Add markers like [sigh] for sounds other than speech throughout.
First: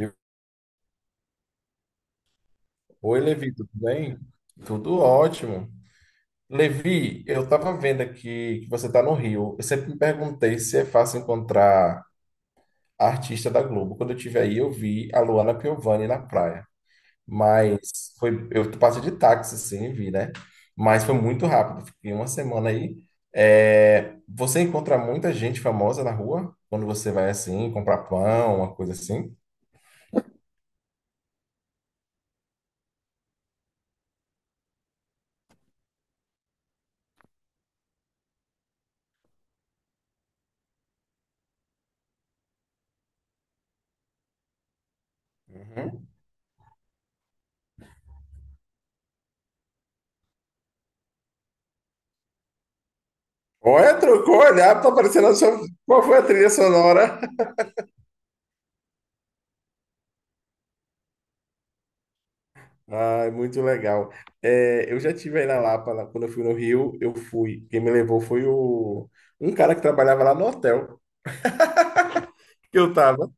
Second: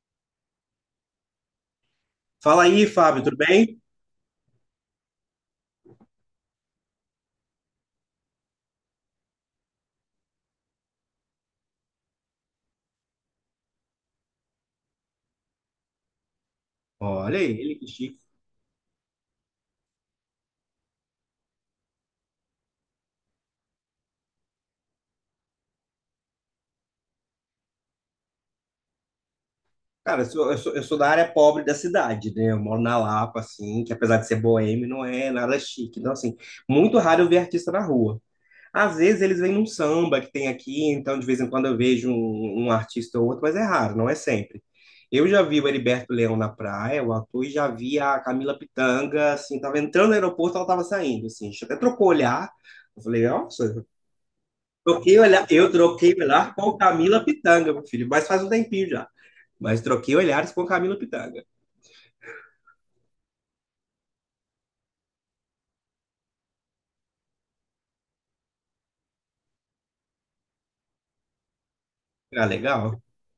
Viu? Fala aí, Oi, Fábio, tudo Levi, tudo bem? bem? Tudo ótimo. Levi, eu estava vendo aqui que você está no Rio. Eu sempre me perguntei se é fácil encontrar artista da Globo. Quando eu estive aí, eu vi a Luana Piovani na praia. Olha aí, ele que Mas chique. Eu passei de táxi, sim, e vi, né? Mas foi muito rápido, fiquei uma semana aí. É, você encontra muita gente famosa na rua quando você vai assim comprar pão, uma coisa assim? Cara, eu sou da área pobre da cidade, né? Eu moro na Lapa, assim, que apesar de ser boêmio, não é nada chique. Então, assim, muito raro eu ver artista na rua. Às vezes eles vêm num samba que tem aqui, então de vez em quando eu vejo um artista ou outro, mas é raro, não é sempre. Eu já vi o Uhum. Heriberto Leão na praia, o ator, e já vi a Camila Pitanga, assim, tava entrando no aeroporto, ela tava saindo, assim, a gente até trocou o olhar, eu falei, nossa, Olha, trocou o olhar, tá troquei o parecendo a olhar, sua... eu Qual troquei o foi a trilha olhar com sonora? Camila Pitanga, meu filho, mas faz um tempinho já, mas troquei olhares com Camila Pitanga, Ah, é muito legal. É, eu já tive aí na Lapa, quando eu fui no Rio, eu fui. Quem me levou foi o, Um cara que trabalhava lá no hotel ah, que eu legal, tava.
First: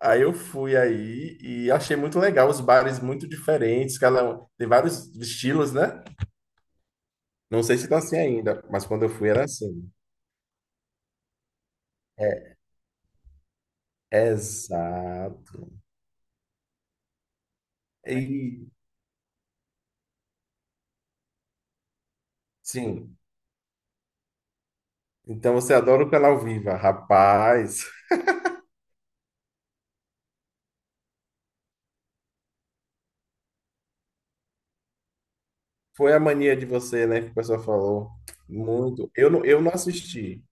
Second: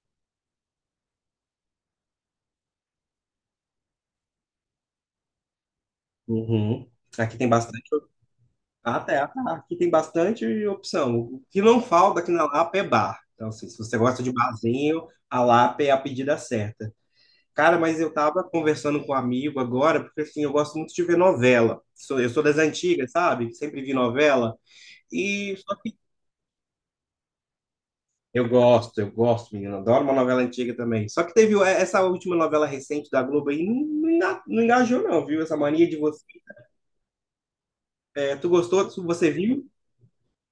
Aí eu fui aí e achei muito legal, os bares muito diferentes, tem vários estilos, né? uhum. Aqui tem Não sei bastante. se tá assim ainda, mas Ah, quando eu tá, ah, fui era tá. Aqui assim. tem bastante opção. O que não falta aqui na É, Lapa é bar. Então, assim, se você gosta de barzinho, a exato. Lapa é a pedida certa. Cara, mas eu tava E, conversando com um amigo agora, porque assim, eu gosto muito de ver novela. Eu sou das antigas, sim. sabe? Sempre vi novela. Então E você só que adora o canal ao Vivo, rapaz. Eu gosto, menino. Adoro uma novela antiga também. Só que teve é, essa última novela recente da Globo aí, não engajou, não, viu? Essa mania de Foi a você. Mania de Você, né, que o pessoal falou. É, tu gostou? Muito. Você Eu viu? não assisti,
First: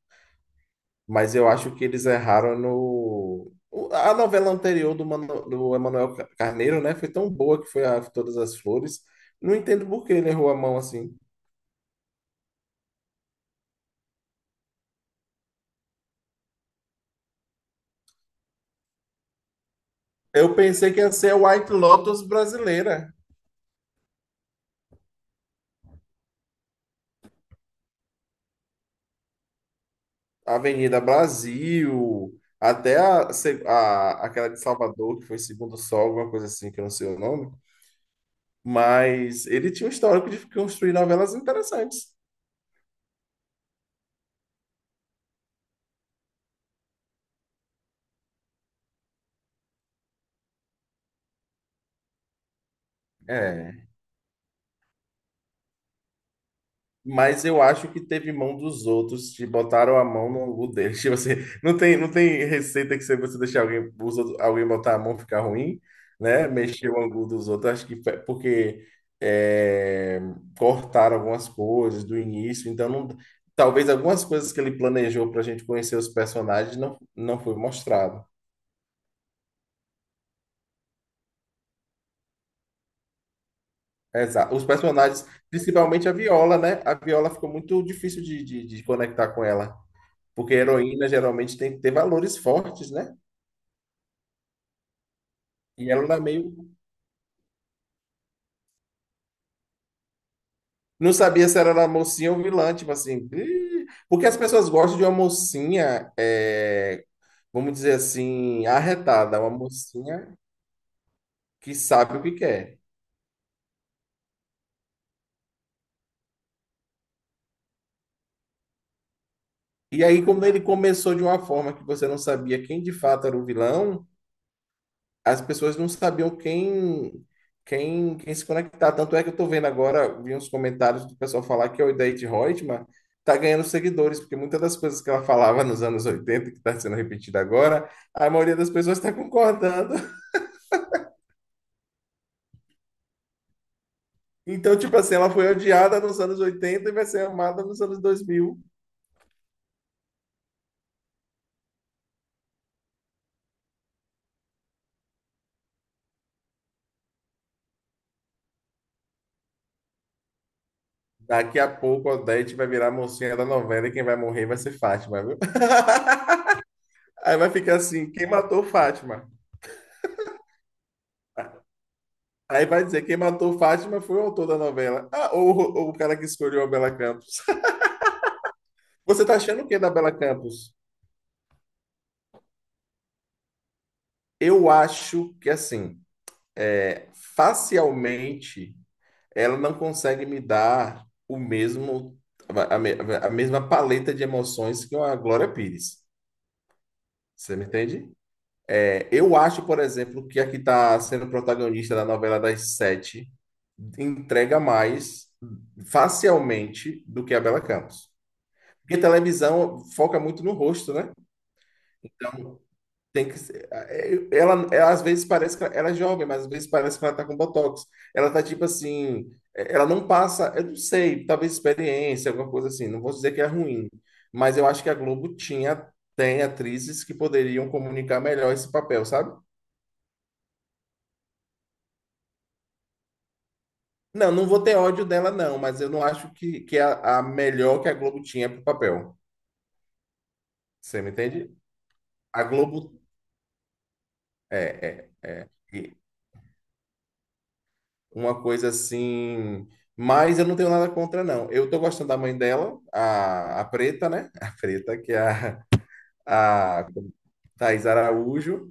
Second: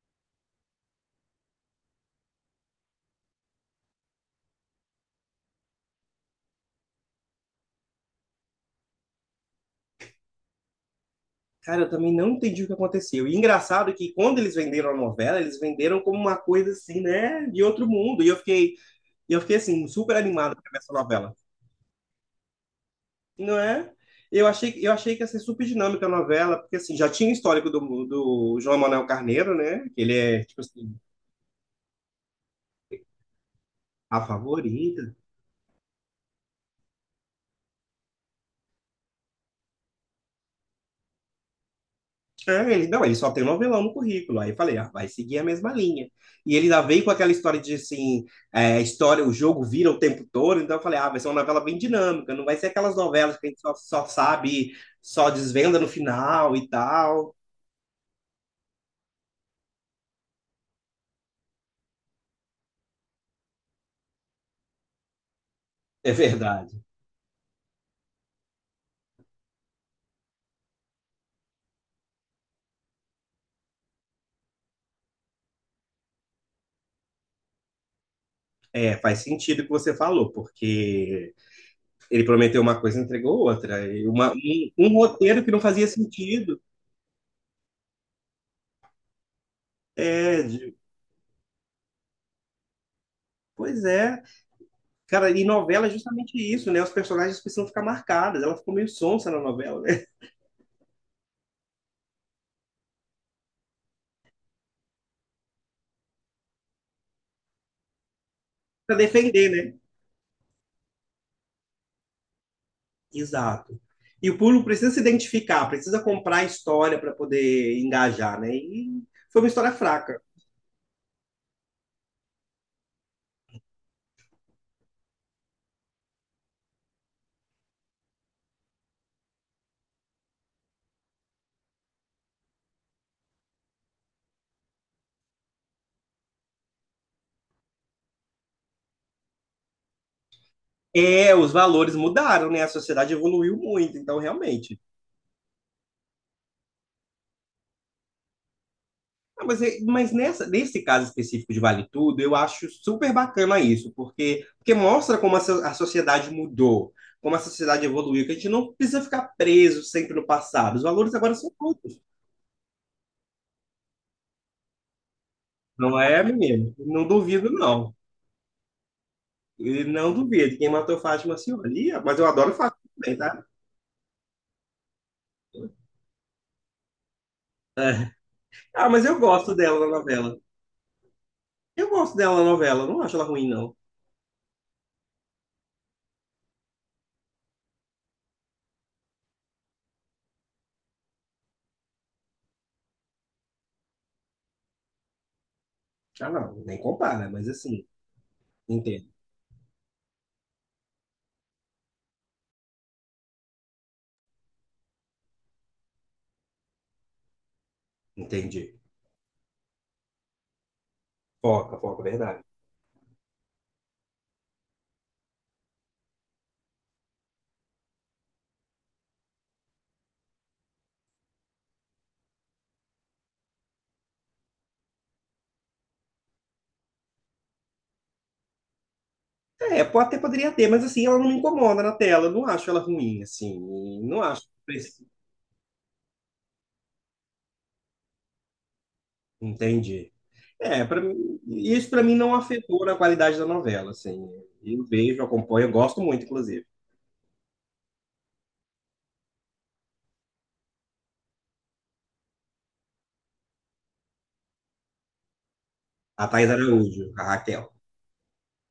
mas eu acho que eles erraram no. A novela anterior do, mano, do Carneiro, né, foi tão boa, que foi a Todas as Flores. Não entendo por que ele errou a mão assim. Cara, eu também não entendi o que aconteceu. E engraçado que quando eles venderam a novela, eles venderam como uma coisa assim, né, de outro mundo. E eu fiquei assim, super animado Eu para ver essa pensei que ia ser novela. a White Lotus brasileira. Não é? Eu achei que ia ser super dinâmica a novela, porque assim, já tinha o histórico do João Manuel Carneiro, né? Que ele é, tipo assim, Avenida Brasil, até a, se- a a- aquela de favorita, Salvador, que foi Segundo Sol, alguma coisa assim, que eu não sei o nome. Mas ele tinha um histórico de construir novelas interessantes. é, ele, não, ele só tem novelão no currículo. Aí eu falei, ah, vai seguir a mesma linha. E ele ainda veio com aquela história de assim, é, a história, o jogo vira o tempo todo, então eu falei, ah, vai ser uma novela bem dinâmica, não vai ser aquelas novelas que a gente É, só sabe, só desvenda no final e tal. mas eu acho que teve mão dos outros, te botaram a mão no angu deles. [laughs] Tipo assim, não tem receita que, se você deixar alguém, alguém botar a mão, ficar ruim, É né? verdade. Mexer o angu dos outros. Porque é, cortaram algumas coisas do início, talvez algumas coisas que ele planejou para a gente conhecer os personagens não foi mostrado. É, faz sentido o que você falou, porque ele prometeu uma coisa e entregou outra. Exato. Os Um personagens, roteiro que não fazia principalmente a Viola, sentido. né? A Viola ficou muito difícil de conectar com ela. É, Porque heroína geralmente tem que ter valores fortes, né? pois é. Cara, e novela é E ela era justamente meio. isso, né? Os personagens precisam ficar marcados. Ela ficou meio sonsa na novela, né? Não sabia se ela era mocinha ou vilã, tipo assim. "Ih", porque as pessoas gostam de uma mocinha, é, vamos dizer assim, [laughs] Pra arretada, defender, uma né? mocinha que sabe o que quer. Exato. E o público precisa se identificar, precisa comprar a história para poder engajar, né? E foi uma história E fraca. aí, quando ele começou de uma forma que você não sabia quem de fato era o vilão, as pessoas não sabiam quem se conectar. Tanto é que eu estou vendo agora, vi uns comentários do pessoal falar que a Odete Reutemann está ganhando seguidores, porque muitas das coisas que ela falava nos anos 80 que está sendo repetida agora, a maioria das pessoas está concordando. [laughs] É, os valores mudaram, né? A sociedade evoluiu muito, então Então, realmente. tipo assim, ela foi odiada nos anos 80 e vai ser amada nos anos dois mil. Ah, mas, mas nessa, nesse caso específico de Vale Tudo, eu acho super bacana isso, porque mostra como a sociedade mudou, como a sociedade evoluiu, que a gente não precisa ficar preso sempre no passado. Os valores agora são Daqui a outros. pouco a Odete vai virar a mocinha da novela, e quem vai morrer vai ser Fátima, viu? Não é, menino? Não [laughs] Aí duvido, vai ficar não. assim, quem matou Fátima? E não duvido. Quem matou Fátima Senhoria, mas eu adoro Aí Fátima vai dizer, também, quem tá? matou Fátima foi o autor da novela. Ah, ou o cara que escolheu a Bela Campos. Ah, mas [laughs] eu Você tá gosto achando o dela que na da Bela novela. Campos? Eu gosto dela na novela, não acho ela ruim, não. Eu acho que assim, é, facialmente, ela não consegue me dar o mesmo a, me- a mesma paleta de emoções que uma Glória Pires. Ah, não, nem compara, mas Você me assim, entende? entendo. É, eu acho, por exemplo, que a que está sendo protagonista da novela das sete entrega mais facialmente do que a Bela Campos. Entendi. Porque televisão foca muito no rosto, né? Foca, foca, verdade. Então tem que ser. É, ela é, às vezes parece que ela é jovem, mas às vezes parece que ela tá com botox. Ela tá tipo assim, é, ela não passa, eu não sei, talvez experiência, alguma coisa assim. Não vou dizer que é ruim, mas eu acho que a Globo tinha, tem atrizes que poderiam comunicar melhor esse papel, sabe? É, pode até poderia ter, mas assim, ela não me incomoda na tela. Eu não acho ela ruim, assim. Não Não, acho. não vou ter ódio dela, não, mas eu não acho que é a melhor que a Globo tinha pro papel. Entendi. É, pra Você me mim, entende? isso pra mim não A afetou na Globo. qualidade da novela, assim. É, Eu vejo, é, acompanho, eu é. gosto muito, inclusive. Uma coisa assim. Mas eu não tenho nada contra, não. Eu tô gostando da mãe dela, a Preta, né? [laughs] A Preta, que é A Thaís a Araújo, a Raquel. Thaís Araújo,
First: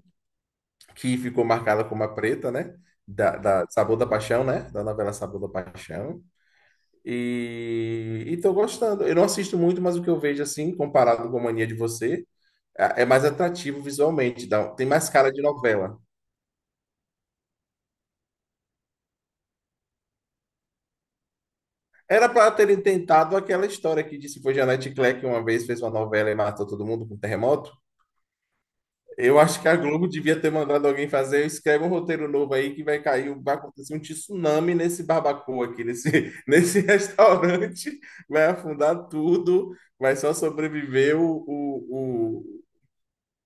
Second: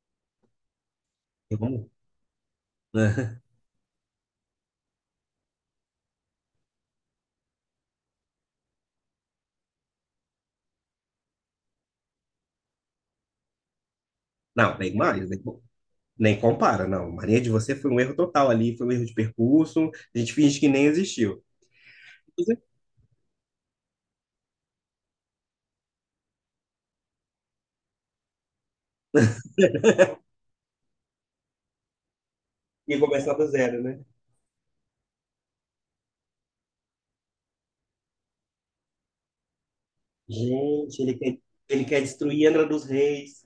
que ficou Eu marcada amo. como a Preta, né? [laughs] Da Sabor da Paixão, né? Da novela Sabor da Paixão. E tô gostando. Eu não assisto muito, mas o que eu vejo, assim, comparado com a Mania de Você, é mais atrativo visualmente. Não, Tem nem mais mais, cara de novela. nem compara, não. Maria de Você foi um erro total ali, foi um erro de percurso. A gente finge que nem existiu. Era para terem tentado aquela história que disse, foi Janete Claire que uma vez fez uma novela e matou todo mundo com um terremoto. Eu acho que a Globo devia ter mandado alguém fazer, escreve um roteiro novo aí, que E vai começar cair, do vai zero, acontecer um né? tsunami nesse barbacoa aqui, [laughs] nesse restaurante, vai afundar tudo, vai só Gente, sobreviver ele quer destruir o- Angra dos Reis.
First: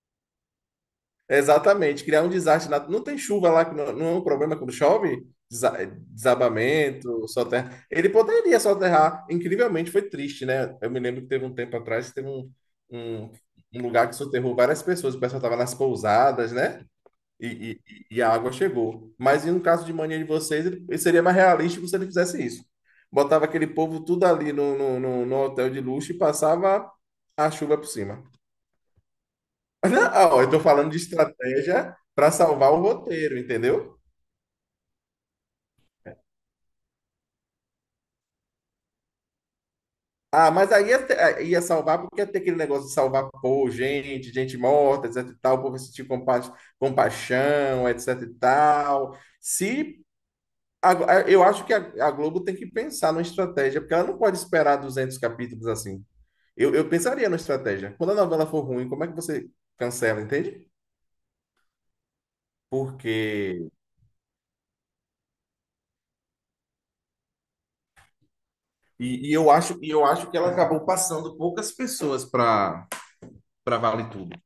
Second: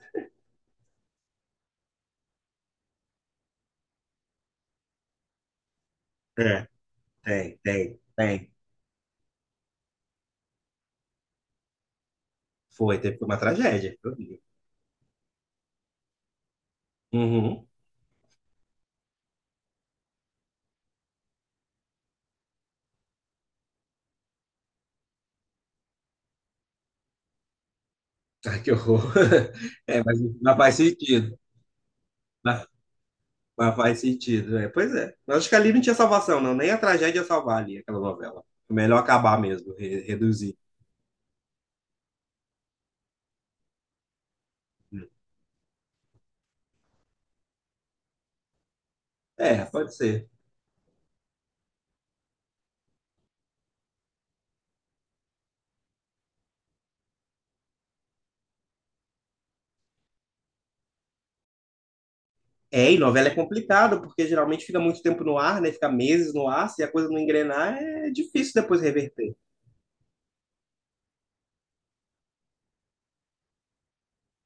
Exatamente, criar um desastre. Não tem chuva lá, que não, não é um problema quando chove? É, Desabamento, soterra. Ele tem. poderia soterrar. Incrivelmente, foi triste, né? Eu me lembro que teve um tempo atrás, Foi, teve um, uma um tragédia. lugar Eu que vi. soterrou várias pessoas. O pessoal estava nas pousadas, né? Uhum. E, e a água chegou. Mas no caso de Mania de Vocês, ele seria mais realístico se ele fizesse isso. Botava aquele povo tudo ali no hotel de luxo e passava a chuva por cima. Ai, que horror. [laughs] É, Não, eu mas estou faz falando de sentido. estratégia para Mas, salvar o roteiro, mas entendeu? faz sentido. É, pois é. Eu acho que ali não tinha salvação, não. Nem a tragédia ia salvar ali, aquela novela. É melhor acabar mesmo, reduzir. Aí ia salvar porque ia ter aquele negócio de salvar, pô, gente, gente morta, etc e tal, o povo sentir compaixão, etc e tal. É, pode Se, ser. a- Eu acho que a Globo tem que pensar numa estratégia, porque ela não pode esperar 200 capítulos assim. Eu pensaria numa estratégia. Quando a novela for ruim, como é que você cancela, entende? É, e novela é Porque... complicado, porque geralmente fica muito tempo no ar, né? Fica meses no ar, se a coisa não engrenar, é difícil depois reverter. E eu acho que ela acabou passando poucas pessoas para Vale Tudo.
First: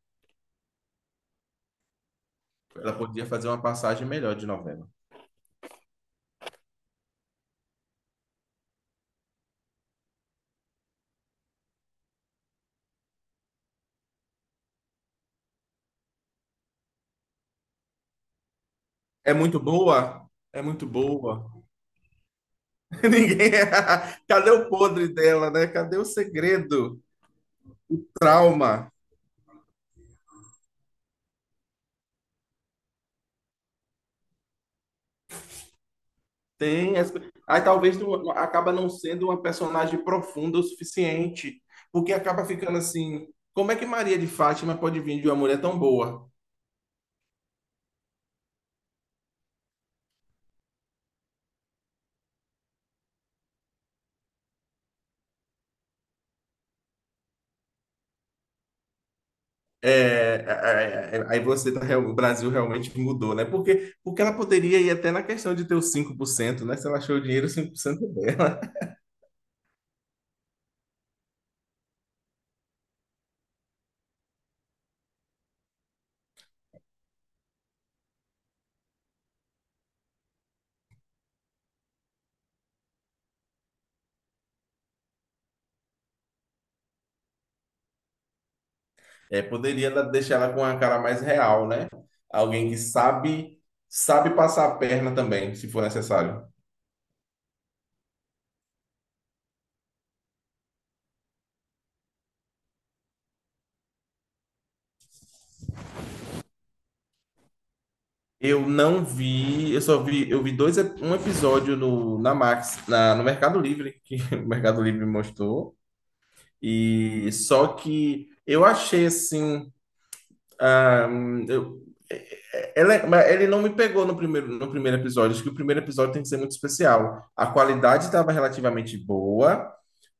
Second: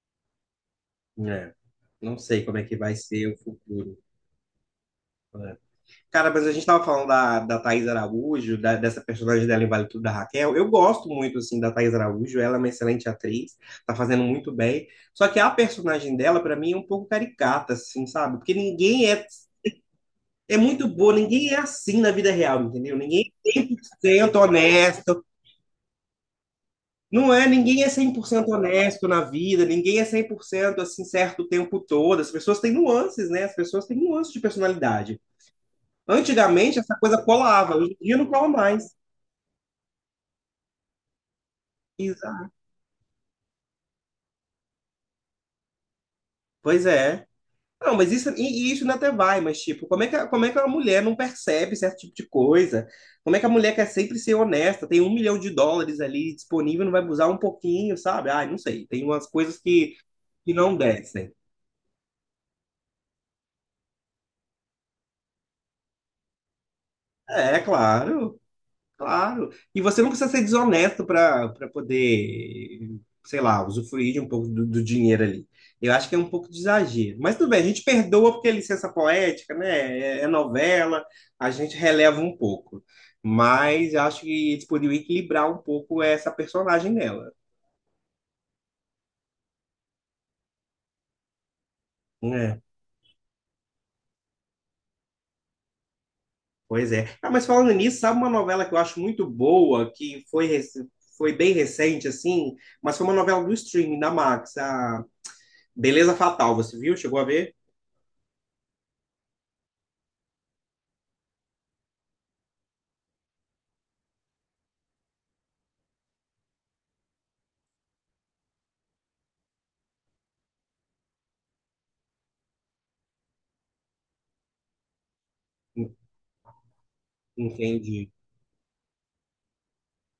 É. Não sei como é que vai Ela ser podia o fazer uma futuro. passagem melhor de novela. É. Cara, mas a gente tava falando da, Thaís Araújo, dessa personagem dela em Vale Tudo da Raquel. Eu gosto muito, assim, da Thaís Araújo. Ela é uma excelente atriz, tá fazendo muito bem. Só que a personagem dela, pra mim, é um pouco caricata, assim, sabe? Porque ninguém é, É muito boa? é É muito muito boa, boa. ninguém é assim na vida real, entendeu? [laughs] Ninguém é Ninguém. [laughs] 100% Cadê o podre honesto. dela, né? Cadê o segredo? Não é, ninguém é 100% Trauma. honesto na vida, ninguém é 100% assim certo o tempo todo. As pessoas têm nuances, né? As pessoas têm nuances de personalidade. Antigamente essa Tem. as- coisa Aí colava, hoje talvez em dia não não- cola acaba não mais. sendo uma personagem profunda o suficiente, porque acaba ficando assim. Como é que Maria de Fátima pode vir de uma mulher tão boa? Pois é. Não, mas isso, e isso ainda até vai, mas tipo, como é que, como é que a mulher não percebe certo tipo de coisa? Como é que a mulher quer sempre ser honesta? Tem US$ 1 milhão ali disponível, não vai abusar um pouquinho, sabe? Ai, não sei. Tem umas coisas que, não É, descem. aí você tá, o Brasil realmente mudou, né? Porque ela poderia ir até na questão de ter os 5%, né? Se ela achou o dinheiro, É, 5% é... claro. Claro. E você não precisa ser desonesto para poder, sei lá, usufruir de um pouco do, dinheiro ali. Eu acho que é um pouco de exagero. Mas tudo bem, a gente perdoa porque é licença poética, né? É novela, a gente releva um pouco. Mas eu acho que eles poderiam equilibrar um pouco essa personagem dela, É, deixar ela com uma cara mais real, né? né? Alguém que sabe passar a perna também, se for necessário. Pois é. Ah, mas falando nisso, sabe uma novela que eu acho muito boa, que foi, foi bem recente, assim, mas foi uma novela do streaming, da Max, a Beleza Fatal. Você viu? Chegou a ver? Eu não vi, eu vi um episódio na Max, no Mercado Livre, que [laughs] o Mercado Livre mostrou, e só que eu achei assim. Ah, eu- mas ele não me pegou no primeiro episódio. Acho que o primeiro episódio tem que ser muito especial. A qualidade Entendi, estava relativamente boa,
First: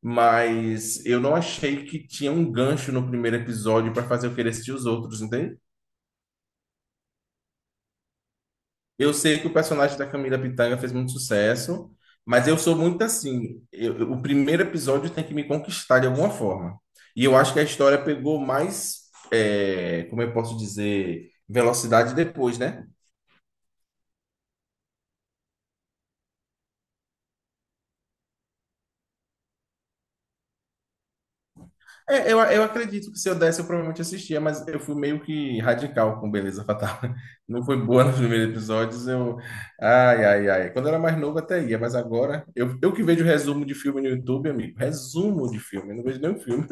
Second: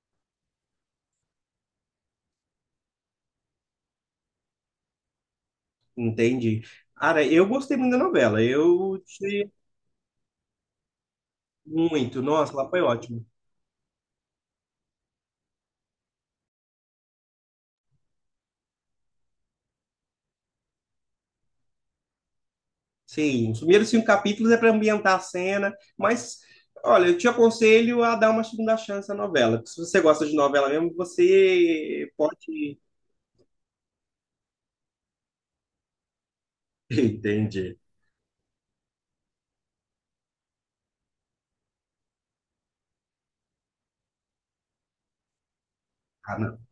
mas eu não achei que tinha um gancho no primeiro episódio para fazer eu querer assistir os outros, entende? entendi. Cara, eu gostei muito da novela. Eu Eu sei que gostei o personagem da Camila Pitanga fez muito sucesso, muito. mas Nossa, eu lá sou foi muito ótimo. assim. O primeiro episódio tem que me conquistar de alguma forma. E eu acho que a história pegou mais, é, como eu posso dizer, velocidade depois, né? Sim, os primeiros cinco capítulos é para ambientar a cena, mas olha, eu te aconselho a dar uma segunda chance à novela, porque se você gosta de novela mesmo, você É, eu pode. acredito que, se eu desse, eu provavelmente assistia, mas eu fui meio que radical com Beleza [laughs] Fatal. [laughs] Não foi Entendi. boa nos primeiros episódios, eu... Ai, ai, ai. Quando eu era mais novo até ia, mas agora... eu que vejo resumo de filme no YouTube, amigo. Resumo de filme, eu não vejo Ah, nenhum não. filme.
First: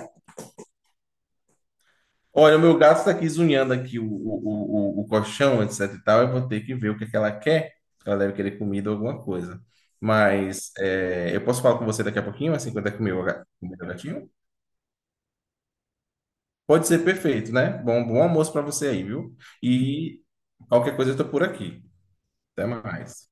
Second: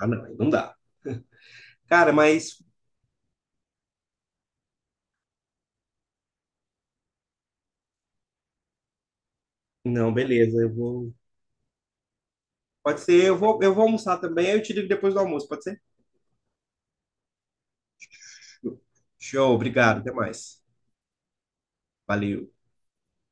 Ah, não, aí não dá. Cara, [laughs] mas Olha, o meu gato está aqui zunhando aqui o colchão, etc e tal. Eu vou ter que ver é que ela quer. Ela deve querer comida ou alguma coisa. não, beleza. Mas Eu vou. é, eu posso falar com você daqui a pouquinho, assim, quando é Pode comer ser, o eu comer vou o almoçar gatinho? também, aí eu te ligo depois do almoço, pode ser? Pode ser perfeito, né? Bom, bom almoço para você aí, viu? Show, obrigado, até E mais. qualquer coisa eu tô por aqui. Valeu. Até mais.